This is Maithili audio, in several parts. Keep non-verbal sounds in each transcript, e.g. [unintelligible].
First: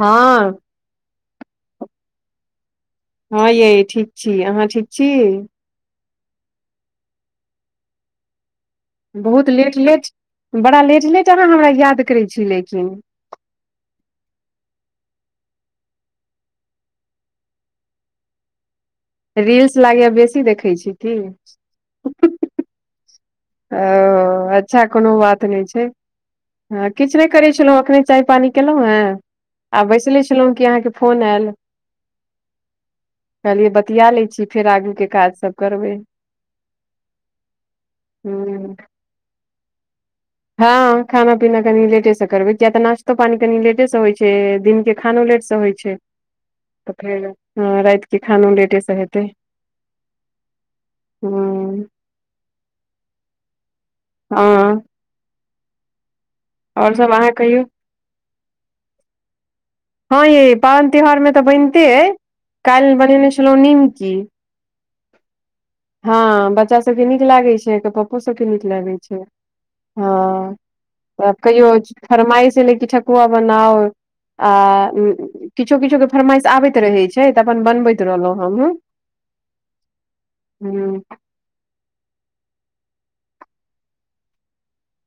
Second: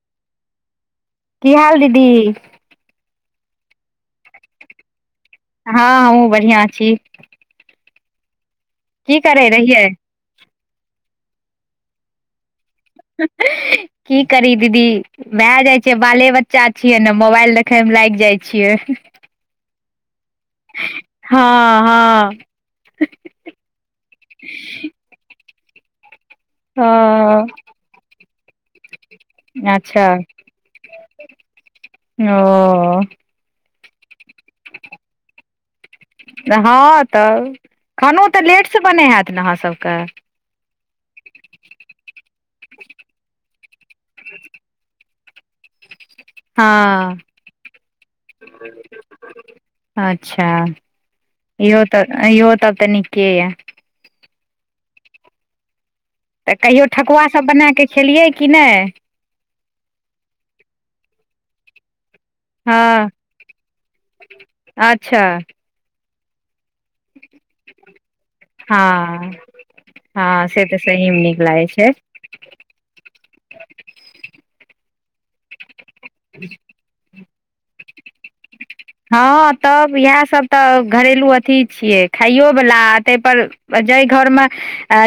हँ। की हाल दीदी। हँ यै ठीक छी अहाँ ठीक छी। हँ हमहू बढ़िआं छी। की बहुत करै लेट रहियै लेट बड़ा लेट लेट अहाँ हमरा याद करैत छी लेकिन। की करी दीदी। भए जाइ छियै बाले बच्चा छियै ने मोबाइल देखयमे लागि जाइ छियै। रील्स लागैये बेसी देखै छी की। हँ हँ ओ अच्छा कोनो बात नै छै। हँ किछु नहि ओ करैत छलहुँ एखने चाय पानि केलहुँ हेँ आ अच्छा बैसले छलहुँ कि अहाँकेँ फोन आयल। ओ। कहलियै बतिया लै छी फेर आगूके काज सभ करबै। हँ तऽ खानो तऽ हूँ लेटसँ बनैत हैत ने अहाँ सबके। हँ खाना पीना कनि लेटे से करबै किया तऽ नाश्ता नाश्तो पानी कनि लेटे से होइ छै, दिन के खानो लेट से होइ छै। तऽ हँ फेर रातिकेँ खानो लेटेसँ हेतै। अच्छा, हूँ इहो तऽ इहो तऽ नीके। हँ। तऽ कहियो और ठकुआ अहाँ सब कहियौ बना कऽ खेलियै कि नै। हँ यै पाबनि तिहार मे तऽ बैनते ऐ काल्हि हम हँ बनेने छलहु निमकी, अच्छा हँ बच्चा सब के नीक लागे छै एकर पपो सब के नीक लागे छै। हँ हँ से तऽ सहीमे नीक लागै कहियो छै फरमाइस एलै कि ठकुआ बनाऊ आ किछो किछो के फरमाइश आबैत रहै छै तऽ अपन बनबैत रहलहुँ हमहु। हँ तब इएह सब तऽ घरेलू अथि छियै, खाइयोवला ताहि पर जाहि घरमे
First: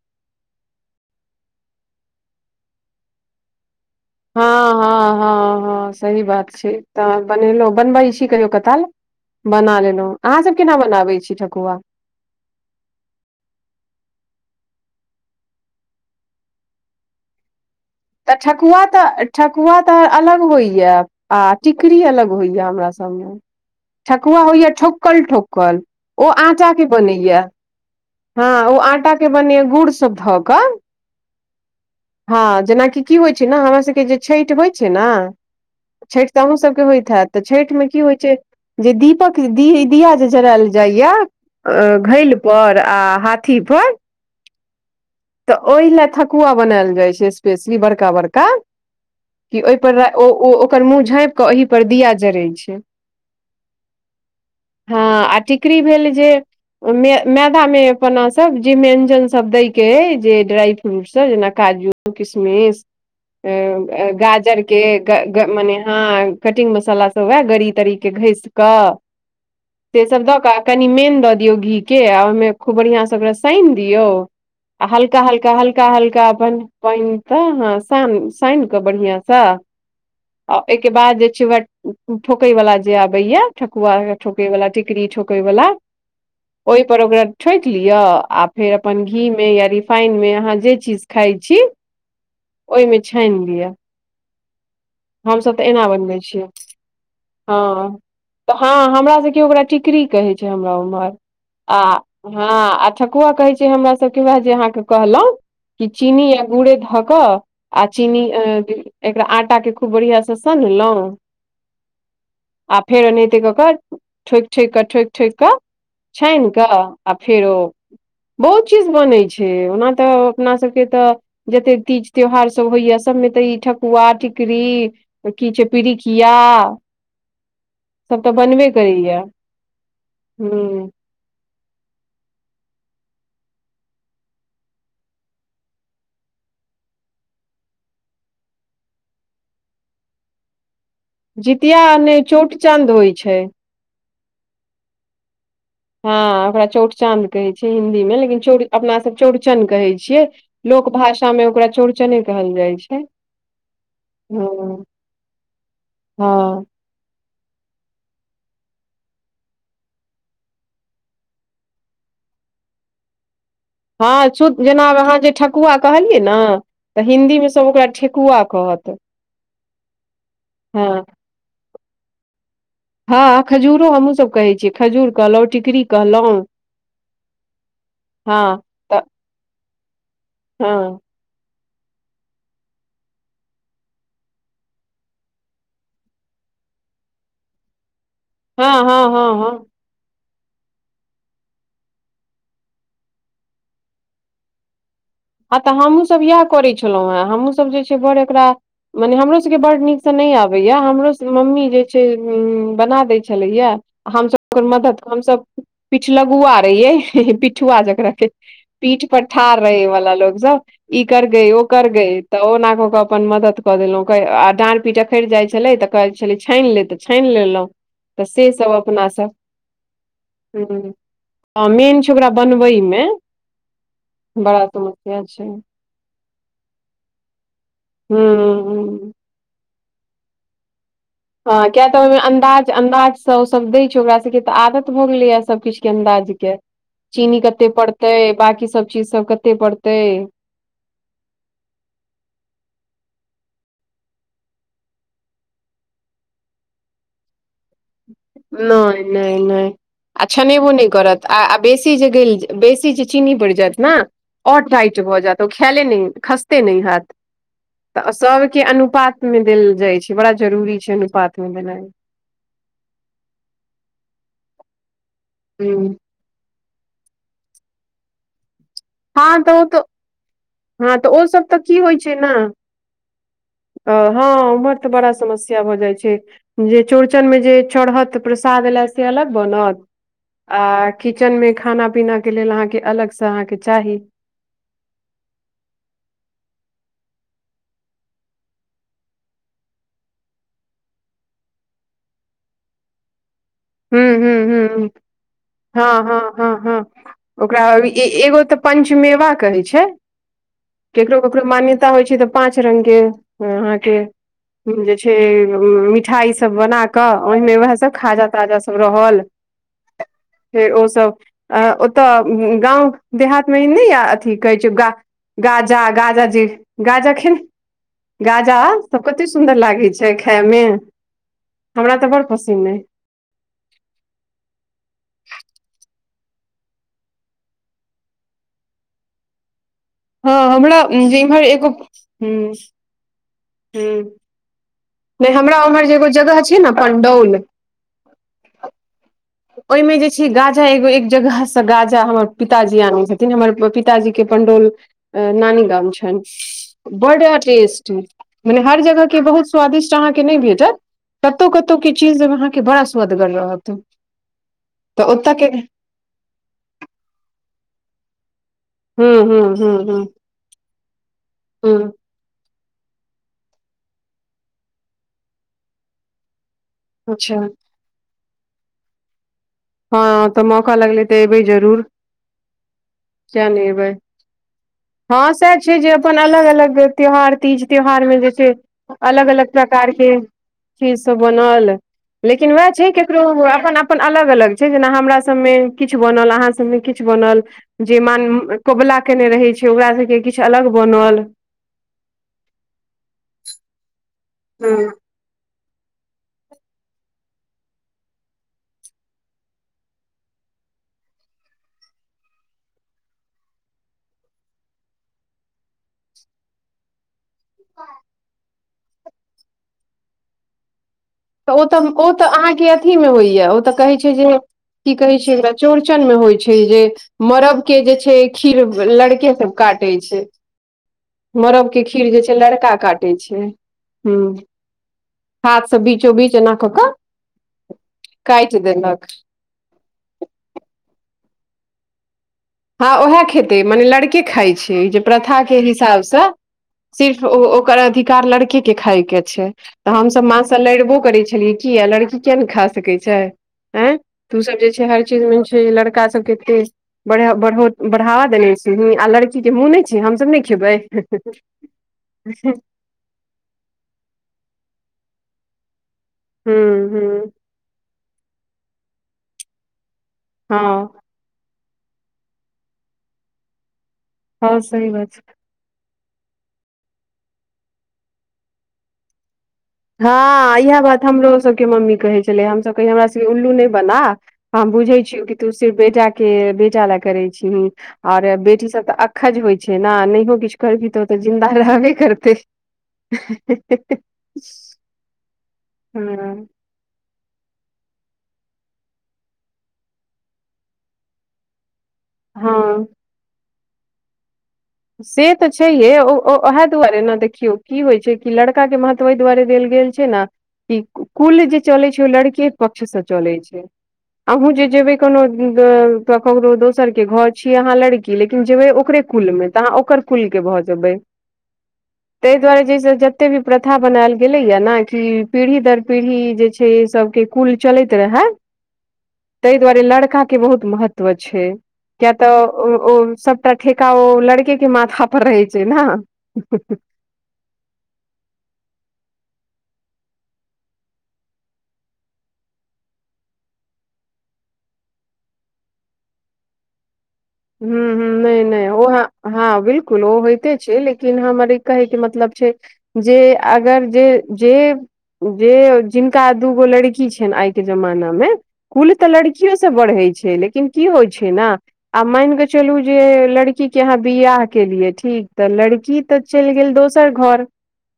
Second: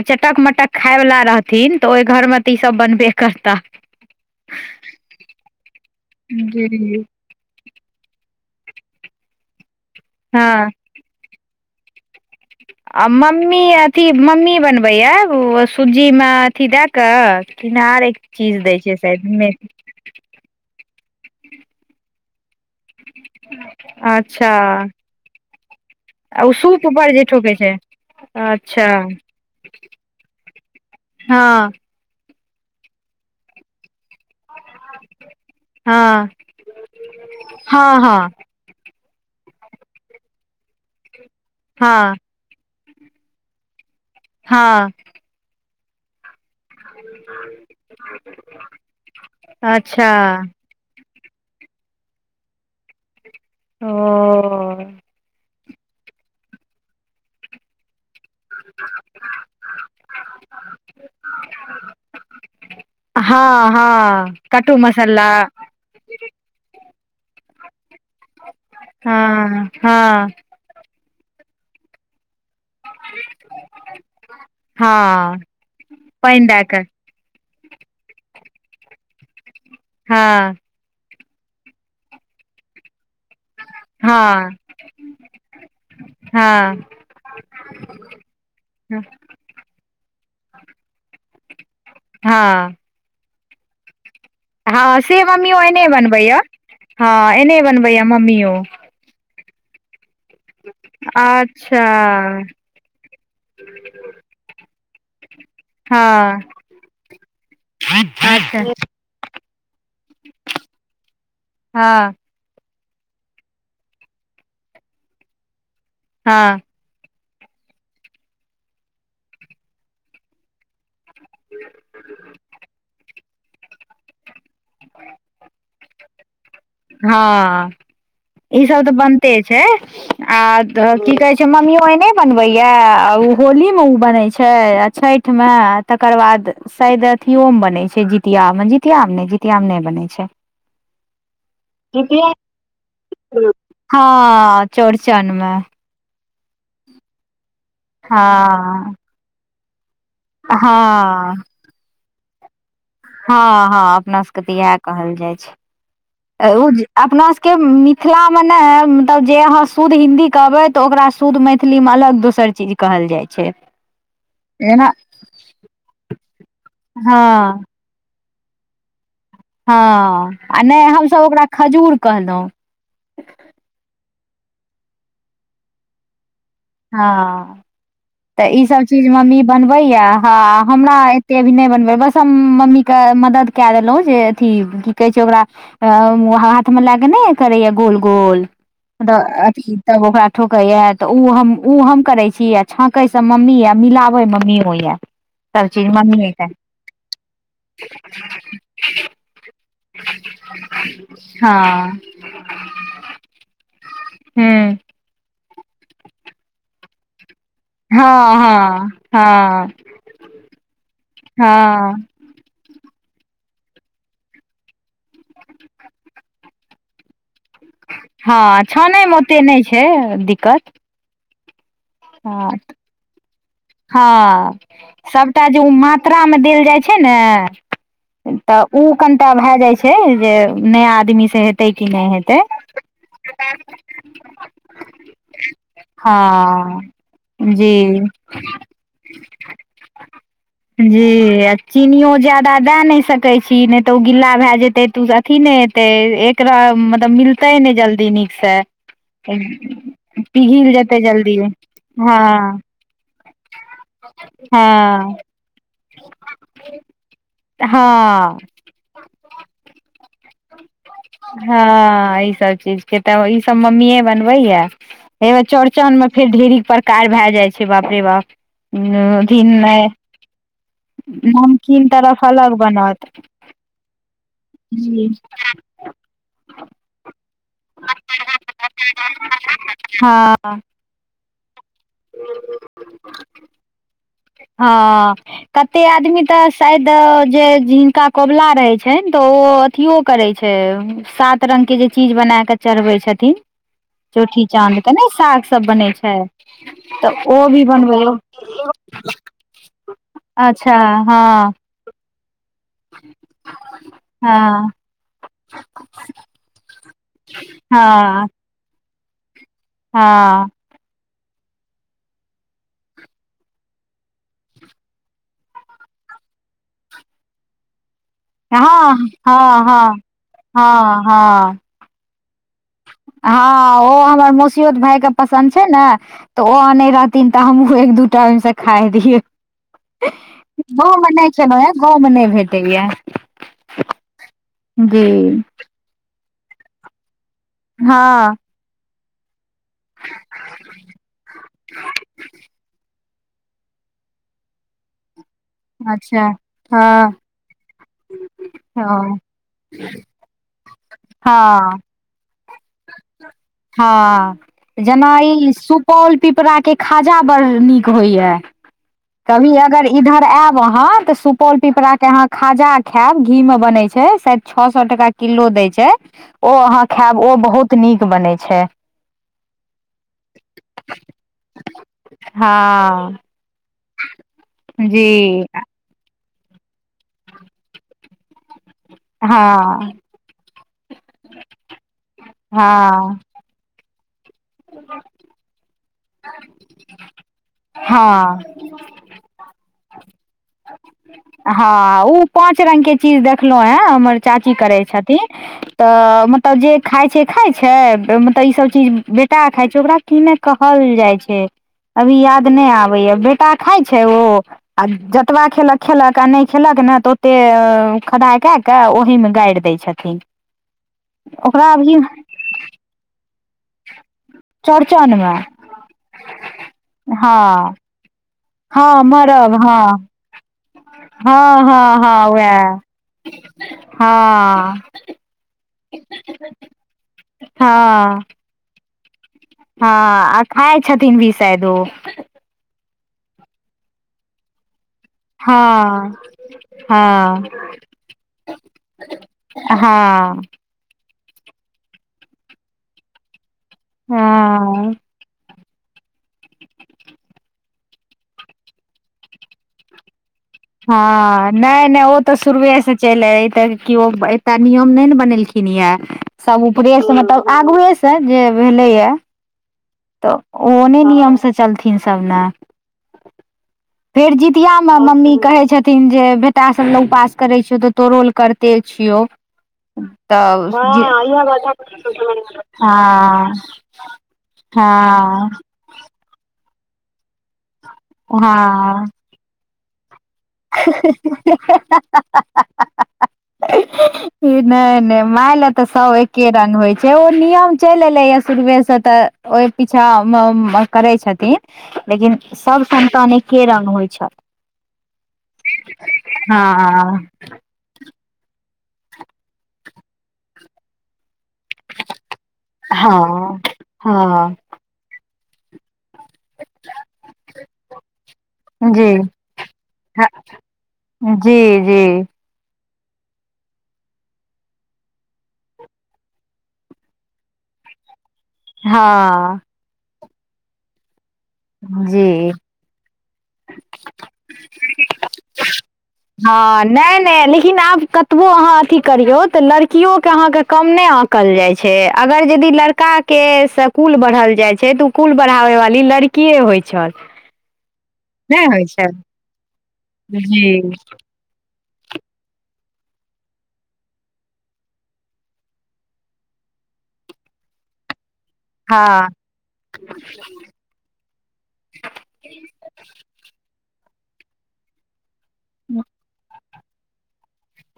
चटक मटक खायवला रहथिन तऽ ओहि घरमे तऽ ईसभ बनबे करताह। [inaudible] हँ हँ हँ हँ सही बात छै जी तऽ बनेलहु बनबै छी कहियो काल बना लेलहु, अहाँ सब हँ केना बनबै छी ठकुआ। [inaudible] आ मम्मी अथि मम्मी बनबैये ओ सुजीमे अथि दए कऽ किनारे तऽ ठकुआ तऽ ठकुआ तऽ अलग होइये आ टिकरी अलग होइये। हमरा सबमे, ठकुआ अच्छा होइये ठोकल ठोकल ओ आ आटाके सूप पर जे बनैए, ठोकै छै हँ ओ अच्छा आटाके बनैए गुड़सभ धऽ कऽ हँ। हँ जेनाकि की होइ छै ने हमरा सबके जे छैठ होइ छै न तऽ हँ छैठ त अहूँ सबके होइत हैत तऽ छैठ मे हँ की होइ हँ छै। जे दीपक दी दीया जे जरायल जाइया अ हँ घैल पर आ हाथी पर। हँ। तऽ ओहिला थ कुआ बनाल जाय छै स्पेशली बड़का बड़का क ओहि पर अच्छा ओकर मुंह झाँप केऽ ओहि पर दिया जड़ै छै। ओ। हँ आ टिकड़री भेल जे मे मैदा मे अपना सब जे ब्ययंजन सब दय जे ड्राइ फ्रूटसभ जेना काजू किशमिश हँ अ हँ गाजर कट्टू के मसाला मने ह कटिंग मसाला सब उएह गड़ी तरीक के घस कऽ हँ से सब हँ दऽ क कनि मेन दऽ दियौ घी के आ ओहिमे खूब बढ़ियां से ओकरा सानि दियऔ आ हलका हँ हल्का हल्का हल्का पानि अपन दए कऽ प तऽ हँ श सान कऽ बढ़िआंसँ हँ। तय के बाद जे छै व ठोके वाला जे आबे या ठकुआ के हँ ठोकैवला टिकड़री ठोकैवला ओहि हँ पर ओकरा छठँटि लिअ आ फेर अपन घीमे या रिफाइनमे अहाँ जे चीज खाइत छी। हँ। छान लिय हँ से मम्मी हमसब ओ तऽ एना एने बनबै बनबैया छियै। हँ एने बनबैया मम्मीयो तऽ हँ हमरा सबके ओकरा टिकरी हमरा उमर आ अच्छा ह आ ठकुआ कहै छै हमरा ताइके बाद जे अहाँके कहलहुँ कि चिनी हँ य गुड़े धक आ चिनी अ अच्छा एकरा आटा के खूब बढ़िया से सनलहुँं हँ। आ फेर ओनाहिते कऽ कऽ ठोकि ठोकि कऽ ठोकि ठोकि कऽ छानि हँ कऽ आ फेरो बहुत चीज बनै छै ओना तऽ अपना सबके तऽ जते तीज त्यौहार सब होइया सभमे तऽ ई ठकुआ टिकड़री की छै पीड़ इिया [unintelligible] हँ ई सब तऽ करैया बनते छै आ हूँ की कहै छै। मम्मियो एहने बनबैया आ ओ होलीमे ओ बनै छै आ छठिमे तकर बाद शायद अथियो मे बनै छै जितिया मे जितिया मे ने जितिया मे नहि बनै छै। जितिया ने चोट चंद होइ छै। हँ चौड़चनमे हँ ओकरा चौड़चद कहै छियै हिंदी मे लेकिन हँ अपना सब चौड़चन कहै छियै। हँ लोक भाषा मे ओकरा चौड़चने कहल जाइ छै। हँ हँ अपना सबके तऽ हँ इएह कहल जाइ छै। हँ ओ अपनासभके मिथिलामे ने मतलब जे अहाँ शुद्ध हिन्दी कहबै तऽ ओकरा शुद्ध मैथिली मे अलग दोसर चीज कहल जाइ छै। हँ। जेना अहाँ जे ठकुआ कहलियै ने तऽ हिंन्दीमे हँ सभ ओकरा ठेकुआ कहत। हँ आ नहि हँ हमसभ ओकरा खजूर कहलहुँ। हँ खजूरो हमहूँसभ कहै छियै खजूर कहलहुँ टिकड़ी कहलहुँ। हँ तऽ ईसभ तऽ चीज मम्मी बनबैया हँ हमरा ते भी नहि बनबै बस हम मम्मी के मदद क देलहुँ जे अथी की कहै छै ओकरा अ हाथ मे लाए क नहि करैए गोल गोल हँ हँ द हँ हँ अथी तब ओकरा ठोकैए तऽ उ हम उ हम करै छी। छाँकै से मम्मी या मिलाबै मम्मी यए आ तऽ हमहूँसभ इएह करैय छलहुँ हे हमहूँसभ जे छै बड़ एकरा मने हमरोसभके बड्ड नीकसँ नहि आबैए हमरोसभके मम्मी जे हँ छै बना दै छलैया हमस ओकर हूँ मदद हमस पीठ लगुआ रहियै पी पीठुआ हँ जकरा के हँ पीठ पर ठाड़ हँ रहे वला लोग सब ई कर गइ ओ कर हँ गइ। तऽ ओना क क अपन मदद कऽ देलहुँ आ डाँढ़ पीट अकैर जाइत छलै त कहै छलै छानि ले तऽ छानि लेलहुँ। तऽ हँ से आ सब अपना छानैमे सब ओते नहि छै दिक्कत। ह मेन छै ओकरा बनबै हत मे हँ। बड़ा समस्या सभटा छै जे उ मात्रामे देल जाइ छै ने तऽ उ ह कनि टा भए जाइ छै जे नया आदमी स हँ किया तऽ ओहिमे अन्दाज अन्दाजसँ ओसभ दै छै ओकरा सभके तऽ आदत भऽ गेलैएा सभ सब किछ के अन्दाज के हँ चीनी कते जी पड़तै बाकी सब चीज सब कते पड़तै। जी आ चीनियो जादा दए नहि सकैत छी नहि तऽ ओ गिला भए जेतै तऽ ओ अथी नहि तै एकरा मतलब मिल तय ने जल्दी नीक से नहि नहि नहि आ छनेबो पिघिल नहि जेतै करत जल्दी। आ आ बेसी जे गइल हँ बेसी जे चीनी पड़ि जायत न और टाइट हँ भऽ जैत ओ खायले नहि खसते नहि हैत तऽ हँ सभके अनुपात मे देल जाइ छै बड़ा जरूरी छै अनुपात मे देनाइ। हँ ई सब चीज के तऽ ई सब मम्मीए बनबे येए एबेर चौड़चन हूँ म फेर ढेरिक प्रकार भए जाइ छै बाप रे बाप हँ अथिन तऽ ओ तऽ नहि हँ तऽ ओसब त की होइ छै तरफ ना। अलग बनत अ हँ उम्हर तऽ बड़ा समस्या भऽ जाय छै जे चौड़चन में जे चढ़त प्रसाद लए से अलग बनत हँ आर किचन मे खाना पीना के लेल अहाँके अलग से अहाँके चाही। हँ। कते आदमी तऽ शायद जे जिनका कोबला रहै छनि तऽ ओ अथिओ करे छै सात रंग के जे चीज बना के चढ़बे छथिन। हूँ हूँ चौठी हूँ चाँद हूँ के नै साग सब बनै हँ छै हँ हँ हँ तऽ ओ भी ओकरा अभी बनबै ए- एगो तऽ पंच मेवा कहै छै अच्छा केकरो हँ केकरो मान्यता होइ छै तऽ पाँच रंग के अहाँके हँ जे छै मिठाई सब बना कऽ ओहिमे वेहए सब खाजा हँ ताजा सब रहल। हँ। फेर ओसभ अ ओतय गाँव देहातमे नहि य अथी कहैत छै गा गाजा गाजा जे गाजा खेन गाजा हँ सब कते सुन्दर हँ लागै हँ छै खाए मे। हँ हँ हमरा तऽ बड़ पसिन अय। हँ ओ हमर मसियोत भाय के पसन्द छै ने तऽ ओ अने रहथिन तऽ हमहूँ एक दू टा ओहि मे से खाय रहिये। हँ हमरा गाँवमे जे नहि इम्हर खेलहुँ हे गाँवमे नहि भेटैया। हूं जी नहि हमरा उम्हर जे एगो जगह छै ने पण्डौल हँ। ओहिमे जे छै गाजा एगो एक जगह से गाजा हमर पिताजी आनै छथि। न हमर पिताजी के पंडोल नानी गाम छैन अच्छा हँ बड टेस्ट। टी मने हर जगह हँ के बहुत स्वादिस्ट अहाँके नै भेटत कतौ -कतौ हँ के चीज अहाँ। के बड़ा स्वदगर रहत तऽ ओतऽ के। पॉल पिपरा के खाजा बड़ नीक होइया। हूं हूं कभी हूं अगर हूं इधर आयब आहाँ तऽ सुपौल हूं पिपराके आहाँ। खाजा खेएब घी में बनय छै शायद छ सौ टका किलो दैय छै ओ आहाँ। खेएब ओ अच्छा बहुत नीक बनै छै। हँ तऽ मौका लगले तऽ एबै जरूर हँ किया नै एबै। हँ जी सएह छै जे अपन अलग -अलग त्यौहार तीज त्यौहारमे जे छै। अलग- अलग हँ प्रकार के। चीज सब बनल लेकिन वएह छै हँ केकरो अपन- अपन। अपन अलग- अलग छै जेना हमरा सब मे किछ बनल आहाँ सब मे किछ बनल। जे मान हँ कोबला केने रहै छै ओकारा सभके किछ अलग बनल। हँ ओ पाँच रंग के चीज देखलौ ऐं हमर चाची करै हँ छथिन। तऽ मतलब जे खाय छै खाय छै मतलब ई सब चीज बेटा खाय छै ओकरा कि नै कहल जाय छै। अभी याद नै आबेै या बेटा खाय छै ओ आ जतबा खेलक खेलक आ नै खेलक ने तऽ ओतेक खदाइ कए कऽ ओहिमे गाइड़ दै छथिन। तऽ ओ ओकरा तऽ अभी ओ तऽ आहाँके अथीमे होइया ओ तऽ कहैत छै जे। की चौड़चन कहै छै मे एकरा चौड़चन मे होयत छै जे मरब हँ के जे छै। खीर हँ लड़के सब मरब हँ काटे छै। हँ मरब के हँ खीर जे हँ छै लड़का वएह काटै छै हूँ। हँ हाथ से बीचो -बीच एना कऽ के हँ काइट देलक। हँ आ खाय छथिन भी शायद ओ। हँ उएह खेतै मने लड़के खेइछै जे प्रथाके हिसाब हँ सँ। सिर्फ ओ हँ ओकर अधिकार लड़के के खाय के छै तऽ हमसब माँ हँ से लड़बो करे छलियै। किया लड़की किया नेै खा सकै छै एँ तू सब जे छै हँ हर चीज छै लड़का सब के [unintelligible] बढ़ा-बड़ो-बढावा देने छीही आ लड़की के मुँह नै छै हमसब नेै हँ नैय -नैय ओतऽ ह सुरुए सँ। चैल एलै तऽ केओ एकटा नियम नै ने बनेलखिन ये सब ऊपरे से ह मतलब आगुए से जे भेलेै या तऽ हँ ओने नियम सँ। चलथिन सब न फेर हँ जितिया सही में बात छै मम्मी कहै छथिन जे बेटा सब लऽ उपास करै छियौ तऽ तोड़ो लऽ करते छियौ। हँ तऽ इएहे बात हमरो सबके मम्मी कहै छेलै जे हम सब कहै हमरा सबके उल्लू हँ नै बना। हम बुझैछियौ की हँ तू सिर्फ बेटा के बेटा ले करे छीही और बेटी सब तऽ हँ अकखज होय छैय न नहियो किछ। करबीही तऽ ओतऽ जिन्दा रहबे करतेै। नैय- नैय माय लए तऽ सब हँ एके रंग होय जे ओ नियम चैल एलेै शुरुवे से तऽ ओहि पीछा करेै छथिन। लेकिन सब हँ संन्तान एके रंग होय छऽ। से तऽ छैहे ओ-ओ ओहे दुआरे ने हँ देखियौ। की होय छै कि लड़का के महत्व एहि दुआरे देल गेल छै न। ई कुल जे चलेै छै ओ लड़के पक्ष से चलेै हँ छै अहूँ हँ जे जेबेै। कोनो ककरो दोसर के घर, छीे अहाँ लड़की लेकिन जेबे ओकरे जी कुल में। त आहाँ ओकर कुल के भ जेबे, जी जी ते दुआरे जे जते भी प्रथा बनायल गेलैया ने, कि पीढ़ी दर पीढ़ी जे छै सबके कुल चलैत रहै। ताहि हँ दुआरे लड़का के बहुत महत्व छै, कए तऽ जी ओ सबटा ठेका ओ लड़के के माथा पर रहै छै न। नै-नै लेकिन आब कतबो अहाँ अथी करियौ, तऽ लड़कियो के अहाँके कम नहि आँकल जाइ छै, अगर यदि लड़का के से कुल बढ़ल जाइ छै, तऽ ओ कुल बढ़ाबे वाली लड़कीए होइ छल। हूं - हूं नै- नै नहि होइ ओ छै हँ बिलकुल ओ होइते छै, जी लेकिन हमर कहै के मतलब छै जे अगर जे - जे जे जिनका दू गो लड़की छनि आइ के जमाना में कुल तऽ हँ लड़कियो स बढ़ै छै, लेकिन की होइ छै न आ माइन के चलू जे लड़की के आहाँ बियाह केलियै ठीक तऽ लड़की तऽ चलि गेल दोसर घर।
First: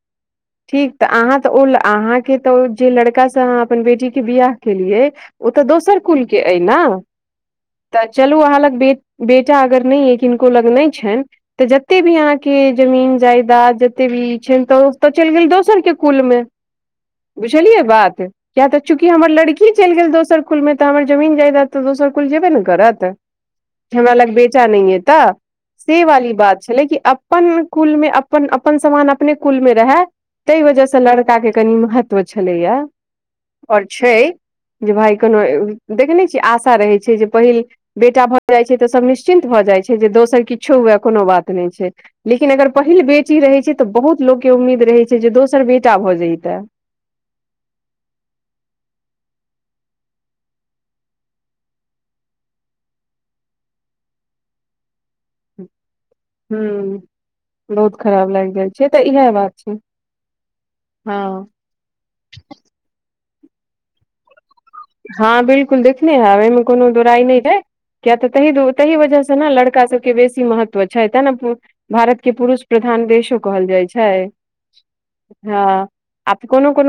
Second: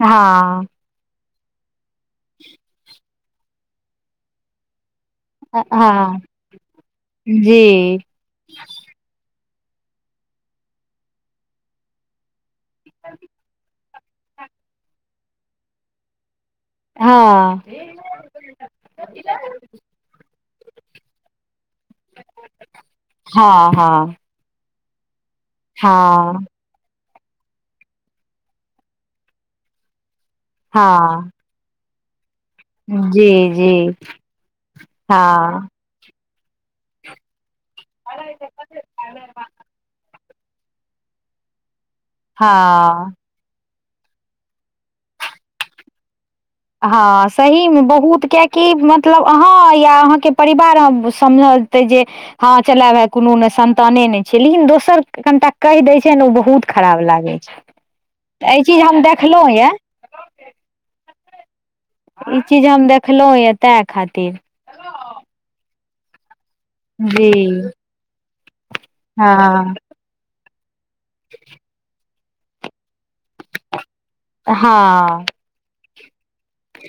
हां। ठीक तऽ अहाँ तऽ ओ अहाँ के तऽ जे लड़का से अहाँ अपन बेटी के बियाह केलियै ओ तऽ दोसर हँ कुल के अइ न। जी चलू अहाँ लग बे - बेटा अगर नहि अइ किनको लग नहि छनि तऽ जते भी अहाँके जमीन जायदाद जते भी छैन, तऽ ओत चलि गेल दोसर के कुल मे हँ। बुझलियै बात किया तऽ चूँकि हमर लड़की चलि गेल दोसर कुलमे, तऽ हमर जमीन जायदा तऽ दोसर कुल जेबे ने करत। हँ। हमरा हँ लग बेटा नै अय तऽ से वाली हँ बात छलै कि अपन कुल मे अपन समान अपने कुल मे रहै ताहि वजह से हँ लड़का के कनि महत्व छलैया, जी जी ओर छै जे भााय कोनो हँ देखने छीयै आशा रहे छै जे पहिल बेटा भए जाय छै, तऽ सब निश्चिन्त भए जाय छै। जे दोसर किछु हुए कोनो बात नहि छै, लेकिन अगर पहिल बेर हँ बेटी रहै छै तऽ बहुत लोकके के उम्मीद रहै छै, जे दोसर बेटा भऽ जइतै। हँ सही में बहुत कियाकि मतलब अहाँ या अहाँके परिवार समझलतै जे हं चलाय भाय कोनो ने संन्ताने नै छियै, लेकिन दोसर कनिटा कहि दै छै ने ओ बहुत खराब हूँ लागै छै, बहुत खराब लागि एहि जाइ चीज छै हम तऽ इएह देखलहुँ बात यऽ छै हँ। ई चीज हम देखलहुं यऽ तैं खातिर। हँ बिलकुल देखने हैब, एहिमे कोनो दोराई जी नहि है किया तऽ तहि द तहि वजह से ने हँ लड़का सब के बेसी महत्व छै ते भारत के पुरूष प्रधान देशो कहल जाइ छै। हँ। हँ आ कोनो कोनो